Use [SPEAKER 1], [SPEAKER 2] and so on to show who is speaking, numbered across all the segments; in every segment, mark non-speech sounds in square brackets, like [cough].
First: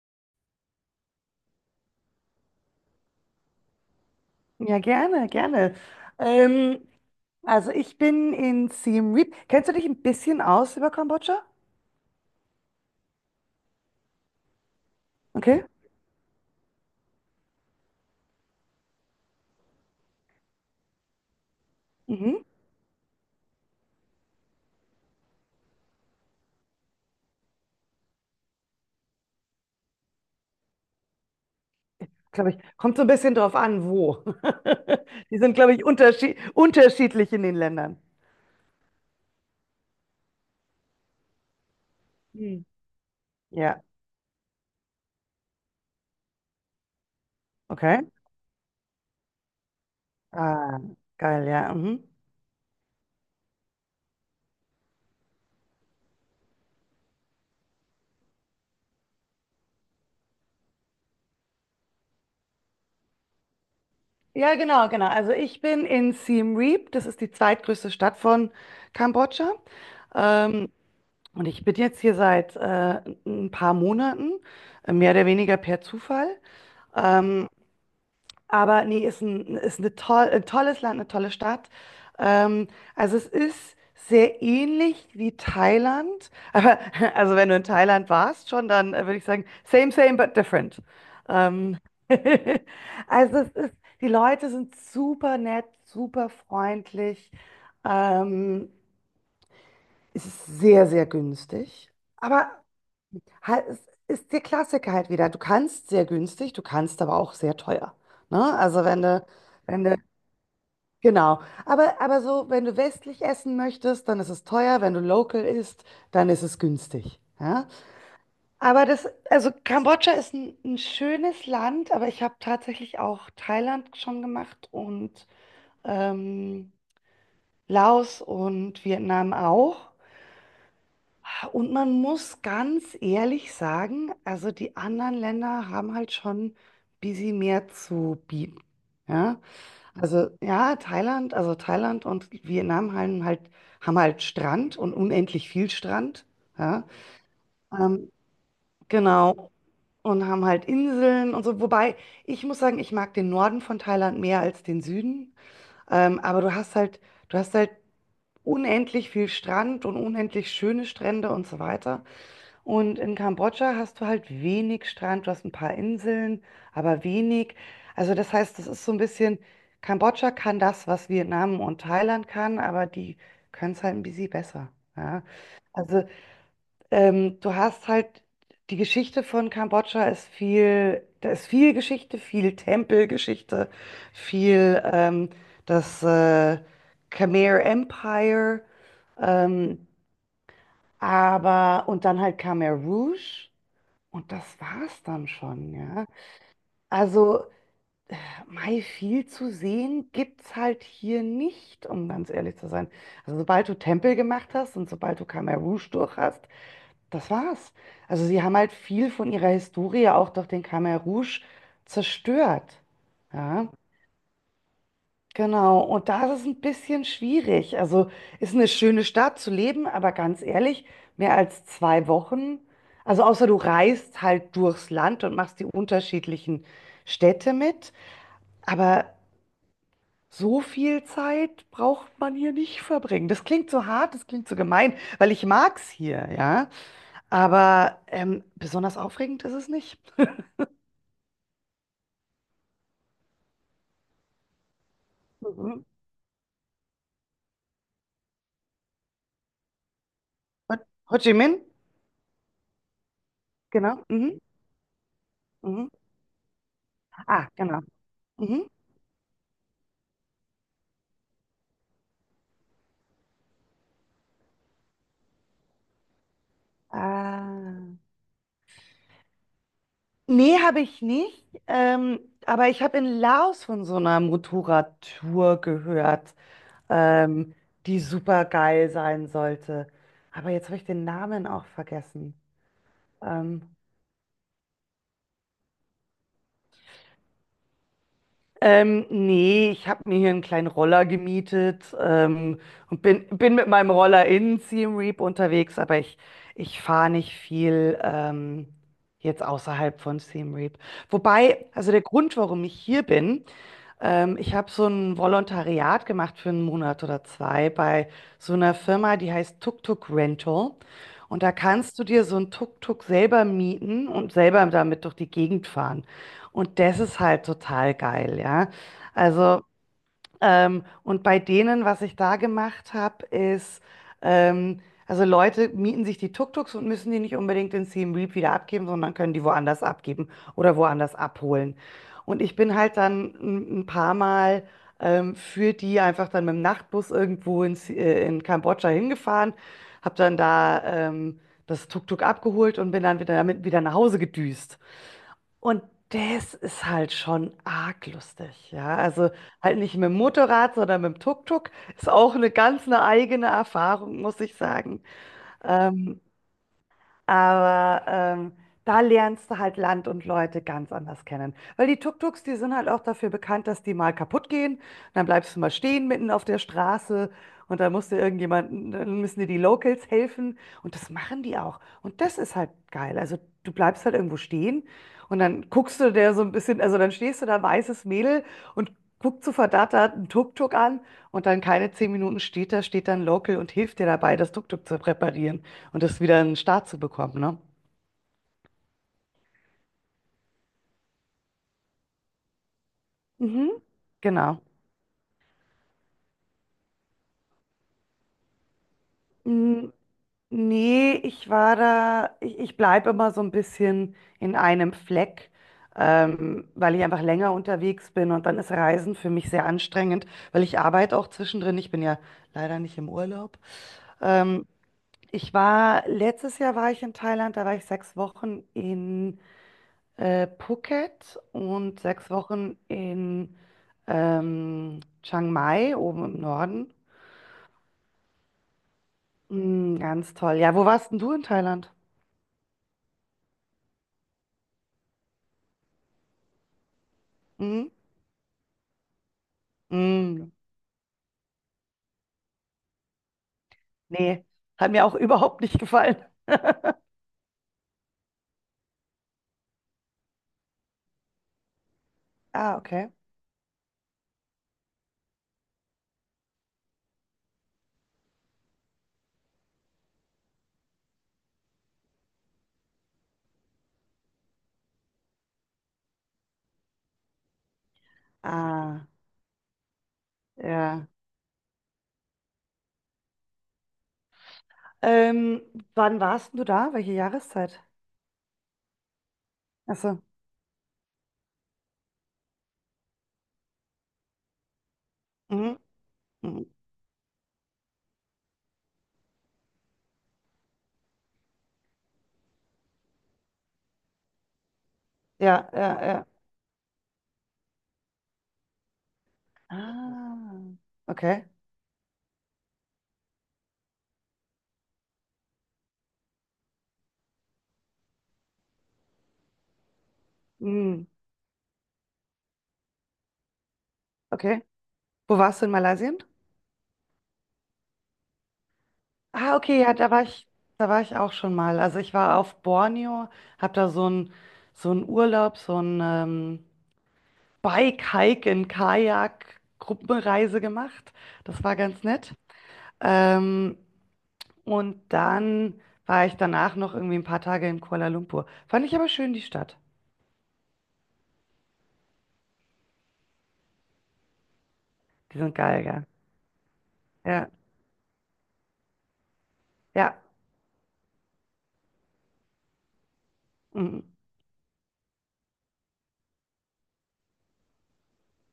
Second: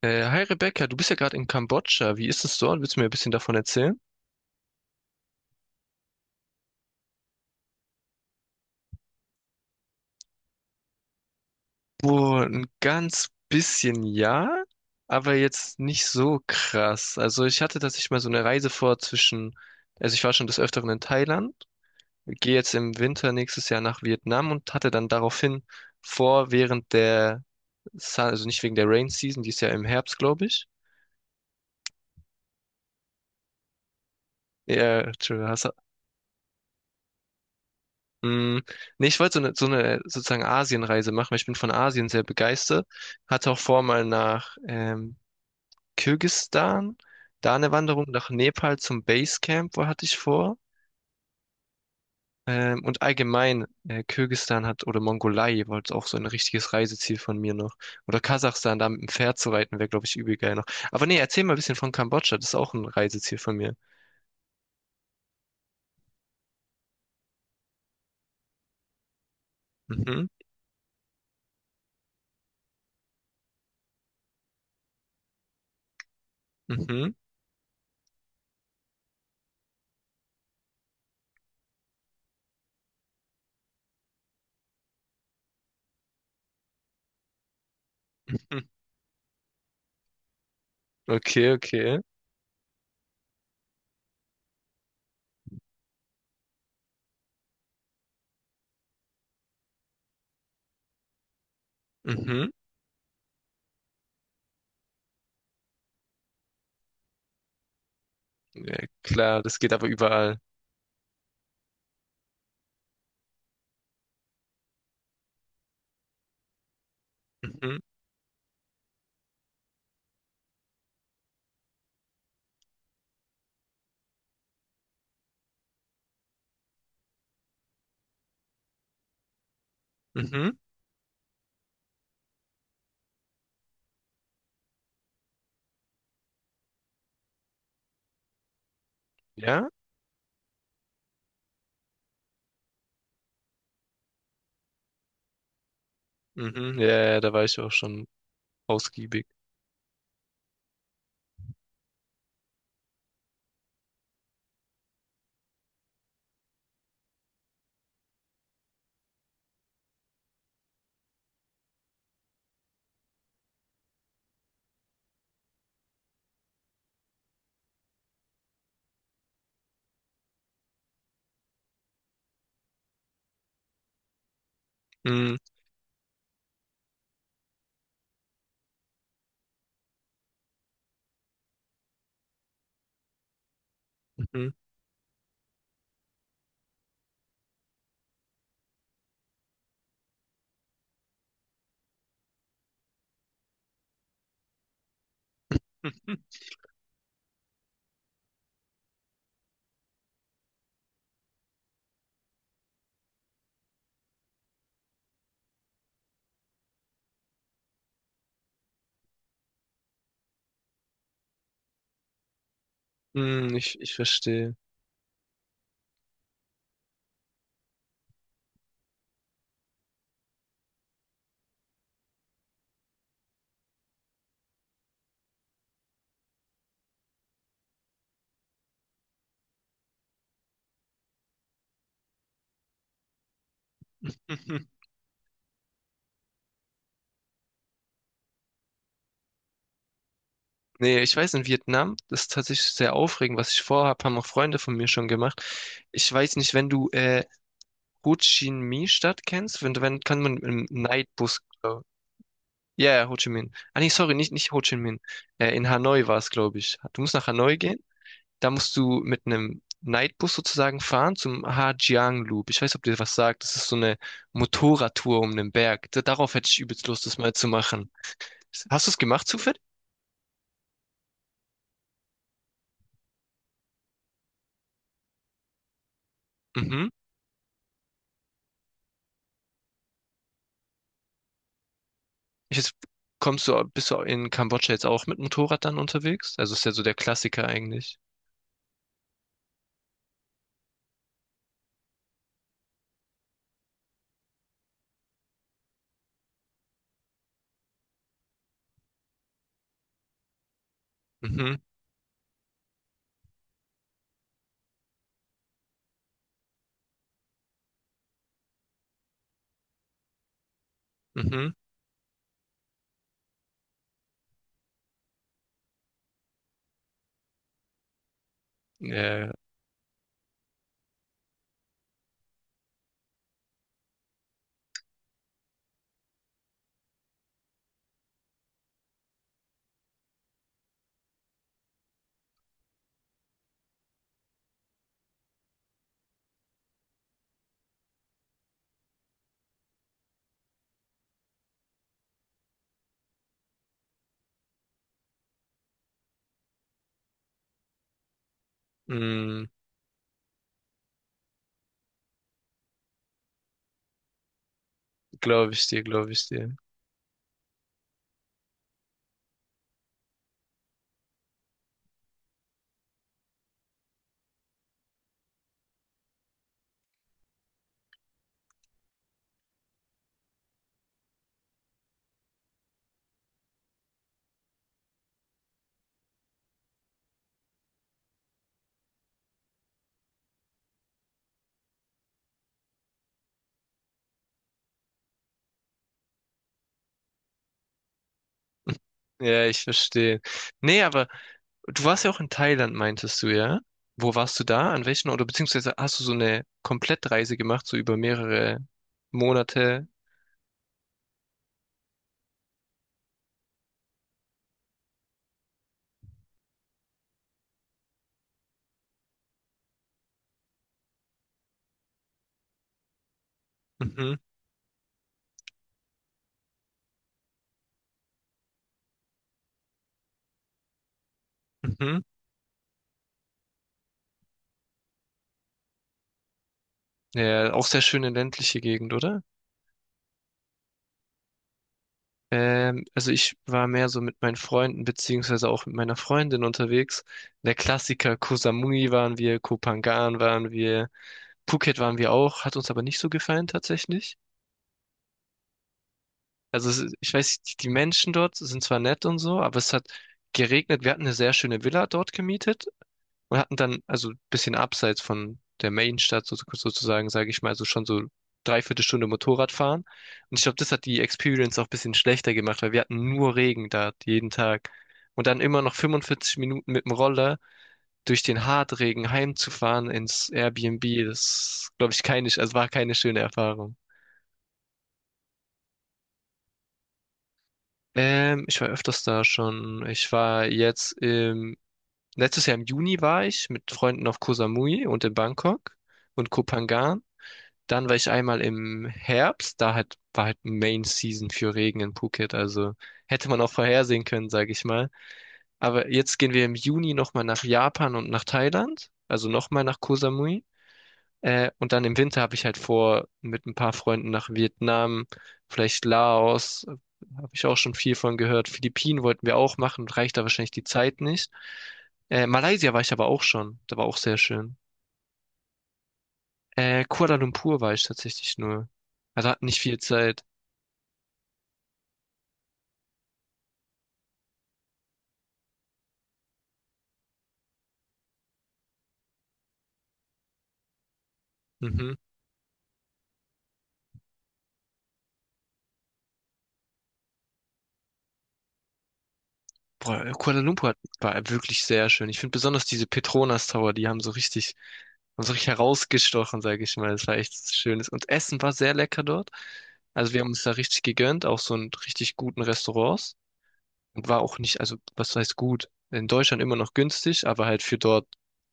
[SPEAKER 1] Hi Rebecca, du bist ja gerade in Kambodscha. Wie ist es dort? Willst du mir ein bisschen davon erzählen?
[SPEAKER 2] Ja, gerne, gerne. Ähm, also ich bin in Siem Reap. Kennst du dich ein bisschen aus über Kambodscha?
[SPEAKER 1] Boah, ein ganz bisschen ja, aber
[SPEAKER 2] Okay.
[SPEAKER 1] jetzt nicht so krass. Also ich hatte tatsächlich mal so eine Reise vor zwischen, also ich war schon des Öfteren in Thailand,
[SPEAKER 2] Mhm.
[SPEAKER 1] gehe jetzt im Winter nächstes Jahr nach Vietnam und hatte dann daraufhin vor, während der, also nicht wegen der Rain Season, die ist ja im Herbst, glaube ich.
[SPEAKER 2] Glaube ich. Kommt so ein bisschen drauf an, wo.
[SPEAKER 1] Ja,
[SPEAKER 2] [laughs] Die
[SPEAKER 1] Entschuldigung,
[SPEAKER 2] sind,
[SPEAKER 1] hast
[SPEAKER 2] glaube ich, unterschiedlich in den Ländern.
[SPEAKER 1] Mm, nee, ich wollte so eine sozusagen Asienreise machen, weil ich bin von Asien sehr
[SPEAKER 2] Hm.
[SPEAKER 1] begeistert. Hatte auch vor,
[SPEAKER 2] Ja,
[SPEAKER 1] mal nach Kirgisistan, da eine
[SPEAKER 2] okay.
[SPEAKER 1] Wanderung, nach Nepal zum Basecamp, wo hatte ich vor.
[SPEAKER 2] Ah, geil, ja. Mhm.
[SPEAKER 1] Und allgemein, Kirgisistan hat, oder Mongolei war jetzt auch so ein richtiges Reiseziel von mir noch. Oder Kasachstan, da mit dem Pferd zu reiten, wäre, glaube ich, übel geil noch. Aber nee, erzähl mal ein bisschen von Kambodscha, das ist auch ein Reiseziel von mir.
[SPEAKER 2] Ja, genau, genau. Also ich bin in Siem Reap. Das ist die zweitgrößte Stadt von Kambodscha.
[SPEAKER 1] Mhm,
[SPEAKER 2] Ähm, und ich bin jetzt hier seit ein paar Monaten, mehr oder weniger per Zufall.
[SPEAKER 1] mhm,
[SPEAKER 2] Ähm, aber nee, ist ein tolles Land, eine tolle Stadt. Ähm, also es ist sehr ähnlich wie Thailand. Aber [laughs] also wenn du in Thailand warst
[SPEAKER 1] mhm.
[SPEAKER 2] schon, dann würde ich sagen, same, same, but different.
[SPEAKER 1] Okay,
[SPEAKER 2] Ähm,
[SPEAKER 1] okay.
[SPEAKER 2] [laughs] also es ist, die Leute sind super nett, super freundlich. Ähm, Es ist sehr, sehr günstig.
[SPEAKER 1] Mhm.
[SPEAKER 2] Aber halt, es ist der Klassiker halt wieder. Du kannst sehr günstig, du kannst aber auch sehr teuer. Ne?
[SPEAKER 1] Ja,
[SPEAKER 2] Also wenn du,
[SPEAKER 1] klar, das geht
[SPEAKER 2] wenn
[SPEAKER 1] aber
[SPEAKER 2] du,
[SPEAKER 1] überall.
[SPEAKER 2] genau. Aber so, wenn du westlich essen möchtest, dann ist es teuer. Wenn du local isst, dann ist es günstig. Ja?
[SPEAKER 1] Mhm,
[SPEAKER 2] Aber das, also Kambodscha ist ein schönes Land, aber ich habe tatsächlich auch Thailand schon gemacht und ähm, Laos und Vietnam auch.
[SPEAKER 1] mhm.
[SPEAKER 2] Und man muss ganz ehrlich sagen, also die anderen Länder haben halt schon ein bisschen mehr zu bieten. Ja,
[SPEAKER 1] Ja?
[SPEAKER 2] also ja, Thailand, also Thailand und Vietnam haben halt Strand und unendlich viel Strand.
[SPEAKER 1] Mhm.
[SPEAKER 2] Ja,
[SPEAKER 1] Ja, ja, ja, da war ich auch schon
[SPEAKER 2] ähm,
[SPEAKER 1] ausgiebig.
[SPEAKER 2] genau. Und haben halt Inseln und so. Wobei, ich muss sagen, ich mag den Norden von Thailand mehr als den Süden. Aber du hast halt unendlich viel Strand und unendlich schöne Strände und so weiter. Und in Kambodscha hast du halt wenig Strand, du hast ein paar Inseln, aber wenig. Also das heißt, das ist so ein bisschen, Kambodscha kann das, was Vietnam und Thailand kann, aber die können es halt ein bisschen besser. Ja.
[SPEAKER 1] Mhm.
[SPEAKER 2] Also du hast halt, die Geschichte von Kambodscha ist viel, da ist viel Geschichte, viel Tempelgeschichte,
[SPEAKER 1] Mhm.
[SPEAKER 2] viel das Khmer Empire, ähm, aber und dann halt Khmer Rouge. Und das war's dann schon, ja.
[SPEAKER 1] [laughs]
[SPEAKER 2] Also, Mai, viel zu sehen gibt's halt hier nicht, um ganz ehrlich zu sein. Also, sobald du Tempel gemacht hast und sobald du Khmer Rouge durch hast, das war's. Also, sie haben halt viel von ihrer Historie auch durch den Khmer Rouge zerstört,
[SPEAKER 1] Mhm.
[SPEAKER 2] ja.
[SPEAKER 1] Ich verstehe.
[SPEAKER 2] Genau, und da ist es ein bisschen schwierig. Also ist eine schöne Stadt zu leben, aber ganz ehrlich, mehr als 2 Wochen. Also außer du reist halt durchs Land und machst die unterschiedlichen Städte mit. Aber so viel Zeit braucht man hier nicht verbringen. Das klingt so hart, das
[SPEAKER 1] [laughs]
[SPEAKER 2] klingt so
[SPEAKER 1] Mhm.
[SPEAKER 2] gemein, weil ich mag's hier, ja. Aber besonders aufregend ist es nicht. [laughs]
[SPEAKER 1] Nee, ich weiß, in Vietnam, das ist tatsächlich sehr aufregend, was ich vorhab, haben auch Freunde von mir schon gemacht.
[SPEAKER 2] Mhm.
[SPEAKER 1] Ich weiß nicht, wenn du Ho Chi Minh-Stadt kennst, wenn kann man im
[SPEAKER 2] Ho Ho Chi
[SPEAKER 1] Nightbus,
[SPEAKER 2] Minh?
[SPEAKER 1] glaub- ja, ja, Ho Chi Minh. Ah nee,
[SPEAKER 2] Genau.
[SPEAKER 1] sorry, nicht,
[SPEAKER 2] Mhm.
[SPEAKER 1] nicht Ho Chi Minh. In
[SPEAKER 2] Mhm.
[SPEAKER 1] Hanoi war es, glaube ich. Du musst nach
[SPEAKER 2] Ah,
[SPEAKER 1] Hanoi
[SPEAKER 2] genau.
[SPEAKER 1] gehen. Da
[SPEAKER 2] Mhm.
[SPEAKER 1] musst du mit einem Nightbus sozusagen fahren zum Hajiang Loop. Ich weiß, ob dir was sagt. Das ist so eine Motorradtour um den Berg. Da- Darauf hätte ich übelst Lust, das mal zu
[SPEAKER 2] Ah.
[SPEAKER 1] machen. Hast du es gemacht zufällig?
[SPEAKER 2] Nee, habe ich nicht. Aber ich habe in Laos von so einer Motorradtour gehört,
[SPEAKER 1] Mhm.
[SPEAKER 2] ähm, die super geil sein sollte. Aber jetzt habe ich den Namen auch vergessen.
[SPEAKER 1] Ich jetzt, kommst
[SPEAKER 2] Ähm,
[SPEAKER 1] du, bist du in Kambodscha jetzt auch mit Motorrad dann unterwegs? Also ist ja so der Klassiker eigentlich.
[SPEAKER 2] Nee, ich habe mir hier einen kleinen Roller gemietet, und bin mit meinem Roller in Siem Reap unterwegs, aber ich fahre nicht viel, jetzt außerhalb von Siem Reap.
[SPEAKER 1] Mhm,
[SPEAKER 2] Wobei, also der Grund, warum ich hier bin: Ich habe so ein Volontariat gemacht für einen Monat oder zwei bei so einer Firma, die heißt Tuk Tuk Rental. Und
[SPEAKER 1] mhm.
[SPEAKER 2] da kannst du dir so ein Tuk-Tuk selber mieten und selber damit durch die Gegend fahren. Und das ist halt total geil, ja.
[SPEAKER 1] Ja,
[SPEAKER 2] Also und bei denen, was ich da gemacht habe, ist, ähm, also Leute mieten sich die Tuk-Tuks und müssen die nicht unbedingt in Siem Reap wieder abgeben, sondern können die woanders abgeben oder woanders abholen. Und ich bin halt dann ein paar Mal, für die einfach dann mit dem Nachtbus irgendwo in Kambodscha hingefahren, habe dann da das Tuk-Tuk abgeholt und bin dann wieder damit wieder nach Hause gedüst. Und das ist halt schon arg lustig, ja. Also
[SPEAKER 1] mh,
[SPEAKER 2] halt nicht mit dem Motorrad, sondern mit dem Tuk-Tuk. Ist auch eine ganz eine eigene Erfahrung, muss ich sagen.
[SPEAKER 1] glaube ich dir, glaube
[SPEAKER 2] Ähm,
[SPEAKER 1] ich dir.
[SPEAKER 2] aber da lernst du halt Land und Leute ganz anders kennen. Weil die Tuk-Tuks, die sind halt auch dafür bekannt, dass die mal kaputt gehen. Und dann bleibst du mal stehen mitten auf der Straße und dann musst du irgendjemanden, dann müssen dir die Locals helfen. Und das machen die auch. Und das ist halt geil. Also du bleibst halt irgendwo stehen und dann guckst du der so ein bisschen, also dann stehst du da, weißes Mädel, und guckst so verdattert einen Tuk-Tuk an, und dann keine 10 Minuten, steht da, steht dann Local und hilft dir dabei, das Tuk-Tuk zu reparieren und das wieder in den Start zu bekommen, ne?
[SPEAKER 1] Ja, ich verstehe. Nee, aber du warst ja auch in Thailand, meintest du, ja?
[SPEAKER 2] Mhm.
[SPEAKER 1] Wo warst du
[SPEAKER 2] Genau.
[SPEAKER 1] da? An welchen oder beziehungsweise hast du so eine Komplettreise gemacht, so über mehrere Monate?
[SPEAKER 2] Mm, nee, ich war da, ich bleibe immer so ein bisschen in einem Fleck, weil ich einfach länger unterwegs bin und dann ist Reisen für mich sehr anstrengend, weil ich arbeite auch zwischendrin. Ich bin ja leider nicht im Urlaub.
[SPEAKER 1] Mhm,
[SPEAKER 2] Ähm, Ich war, letztes Jahr war ich in Thailand, da war ich 6 Wochen in Phuket und
[SPEAKER 1] mhm.
[SPEAKER 2] 6 Wochen in Chiang Mai, oben im Norden.
[SPEAKER 1] Ja, auch sehr schöne ländliche Gegend, oder?
[SPEAKER 2] Mm, ganz toll. Ja, wo warst denn du in Thailand?
[SPEAKER 1] Also ich war mehr so mit meinen Freunden beziehungsweise auch mit meiner Freundin unterwegs. Der
[SPEAKER 2] Mhm.
[SPEAKER 1] Klassiker Koh Samui waren wir, Koh Phangan waren
[SPEAKER 2] Mm,
[SPEAKER 1] wir, Phuket waren wir auch, hat uns aber nicht so gefallen tatsächlich.
[SPEAKER 2] nee, hat mir auch [laughs] überhaupt nicht gefallen.
[SPEAKER 1] Also es ist- ich weiß, die Menschen dort sind zwar nett und so, aber es hat geregnet. Wir hatten eine sehr schöne Villa dort gemietet
[SPEAKER 2] Ah, okay.
[SPEAKER 1] und hatten dann, also ein bisschen abseits von der Mainstadt so- sozusagen, sage ich mal, so schon so dreiviertel Stunde Motorrad fahren. Und ich glaube, das hat die Experience auch ein bisschen schlechter gemacht, weil wir hatten nur Regen da jeden Tag. Und dann immer noch 45 Minuten mit dem Roller durch den
[SPEAKER 2] Ah,
[SPEAKER 1] Hartregen heimzufahren ins Airbnb,
[SPEAKER 2] ja.
[SPEAKER 1] das glaube ich keine, also war keine schöne Erfahrung.
[SPEAKER 2] Ähm, Wann warst denn du da? Welche Jahreszeit?
[SPEAKER 1] Ich war öfters da schon.
[SPEAKER 2] Ach
[SPEAKER 1] Ich
[SPEAKER 2] so.
[SPEAKER 1] war jetzt im, letztes Jahr im Juni war ich mit Freunden auf Koh Samui und in Bangkok
[SPEAKER 2] Mhm.
[SPEAKER 1] und Koh
[SPEAKER 2] Mhm.
[SPEAKER 1] Phangan. Dann war ich einmal im Herbst, da halt, war halt Main Season für Regen in Phuket, also hätte man auch vorhersehen können, sage ich mal.
[SPEAKER 2] Ja,
[SPEAKER 1] Aber
[SPEAKER 2] ja,
[SPEAKER 1] jetzt
[SPEAKER 2] ja.
[SPEAKER 1] gehen wir im Juni nochmal nach Japan und nach Thailand, also nochmal nach Koh Samui.
[SPEAKER 2] Ah, okay.
[SPEAKER 1] Und dann im Winter habe ich halt vor, mit ein paar Freunden nach Vietnam, vielleicht Laos, habe ich auch schon viel von gehört. Philippinen wollten wir auch machen, reicht da wahrscheinlich die Zeit
[SPEAKER 2] Mhm.
[SPEAKER 1] nicht. Malaysia war ich aber auch schon, da war auch sehr schön.
[SPEAKER 2] Okay. Wo warst du in Malaysia?
[SPEAKER 1] Kuala Lumpur war ich tatsächlich nur. Also hat
[SPEAKER 2] Ah,
[SPEAKER 1] nicht viel
[SPEAKER 2] okay, ja, da war
[SPEAKER 1] Zeit.
[SPEAKER 2] ich, da war ich auch schon mal. Also ich war auf Borneo, habe da so einen Urlaub, so einen, Bike-Hike in Kajak-Gruppenreise gemacht. Das war
[SPEAKER 1] Mhm.
[SPEAKER 2] ganz nett. Ähm, und dann war ich danach noch irgendwie ein paar Tage in Kuala Lumpur. Fand ich aber schön, die Stadt.
[SPEAKER 1] Boah, Kuala Lumpur hat- war wirklich sehr schön. Ich finde besonders diese Petronas Tower, die haben so
[SPEAKER 2] Die
[SPEAKER 1] richtig
[SPEAKER 2] sind geil, gell?
[SPEAKER 1] herausgestochen, sage ich mal. Das war
[SPEAKER 2] Ja,
[SPEAKER 1] echt schönes. Und Essen war sehr lecker dort. Also
[SPEAKER 2] ja,
[SPEAKER 1] wir haben uns da richtig gegönnt, auch so in richtig guten Restaurants.
[SPEAKER 2] mm,
[SPEAKER 1] Und war auch nicht, also was heißt gut? In Deutschland immer noch günstig, aber halt für dort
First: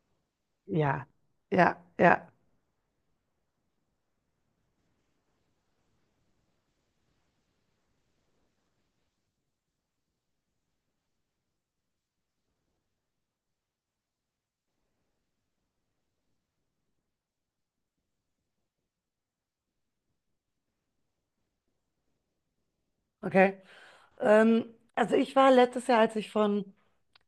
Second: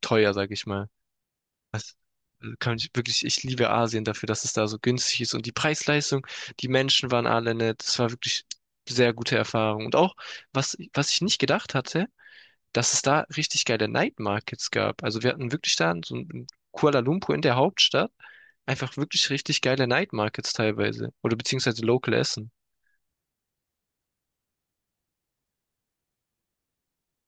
[SPEAKER 1] teuer, sage ich mal.
[SPEAKER 2] ja, ja,
[SPEAKER 1] Das
[SPEAKER 2] ja,
[SPEAKER 1] kann ich wirklich, ich liebe Asien dafür, dass es da so günstig ist und die Preis-Leistung, die Menschen waren alle nett. Das war wirklich sehr gute Erfahrung. Und auch, was ich nicht gedacht hatte, dass es da richtig geile Night Markets gab. Also wir hatten wirklich da so in Kuala Lumpur in der Hauptstadt einfach wirklich richtig geile Night Markets teilweise oder beziehungsweise Local Essen.
[SPEAKER 2] okay. Ähm, also ich war letztes Jahr, als ich von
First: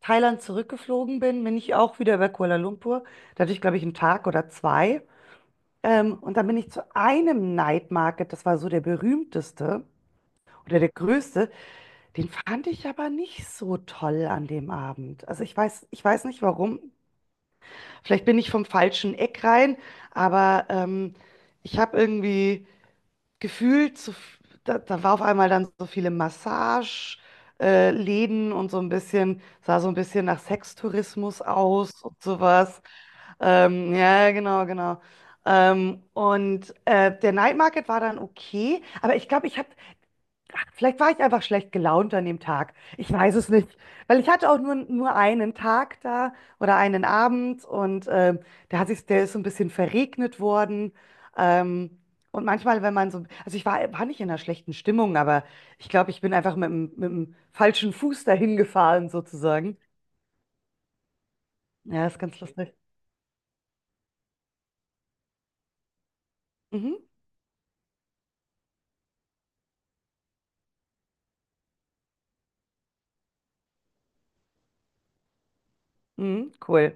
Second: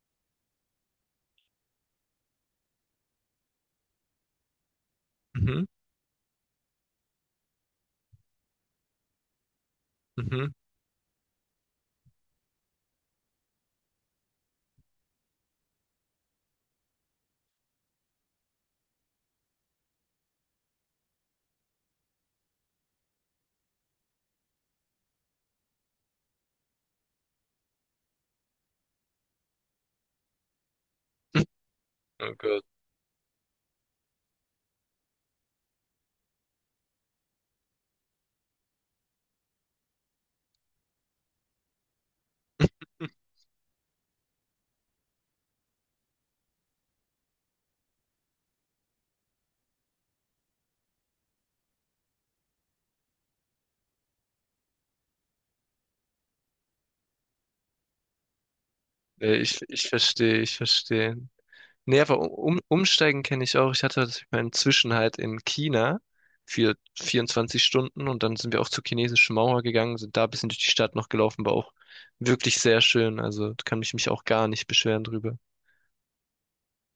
[SPEAKER 2] Thailand zurückgeflogen bin, bin ich auch wieder über Kuala Lumpur. Da hatte ich, glaube ich, einen Tag oder zwei.
[SPEAKER 1] Mhm,
[SPEAKER 2] Und dann bin ich zu einem Night Market, das war so der berühmteste
[SPEAKER 1] mhm.
[SPEAKER 2] oder der größte. Den fand ich aber nicht so toll an dem Abend. Also ich weiß nicht warum. Vielleicht bin ich vom falschen Eck rein, aber ich habe irgendwie gefühlt, so, da war auf einmal dann so viele Massage, Läden, und so ein bisschen, sah so ein bisschen nach Sextourismus
[SPEAKER 1] [laughs]
[SPEAKER 2] aus und
[SPEAKER 1] Oh Gott.
[SPEAKER 2] sowas. Ja, genau, genau. Und der Night Market war dann okay, aber ich glaube, ich habe Vielleicht war ich einfach schlecht gelaunt an dem Tag. Ich weiß es nicht. Weil ich hatte auch nur einen Tag da oder einen Abend und der hat sich, der ist so ein bisschen verregnet worden. Ähm, und manchmal, wenn man so, also ich war nicht in einer schlechten Stimmung, aber ich glaube, ich bin einfach mit dem, falschen Fuß dahin gefahren,
[SPEAKER 1] Nee, ich,
[SPEAKER 2] sozusagen.
[SPEAKER 1] ich verstehe, ich verstehe. Nee,
[SPEAKER 2] Ja, ist
[SPEAKER 1] aber um,
[SPEAKER 2] ganz
[SPEAKER 1] um,
[SPEAKER 2] lustig.
[SPEAKER 1] umsteigen kenne ich auch. Ich hatte das- meinen Zwischenhalt in China für
[SPEAKER 2] Mhm.
[SPEAKER 1] 24 Stunden und dann sind wir auch zur chinesischen Mauer gegangen, sind da ein bisschen durch die Stadt noch gelaufen, war auch wirklich sehr schön. Also da kann ich mich auch gar nicht beschweren drüber.
[SPEAKER 2] Mhm, cool.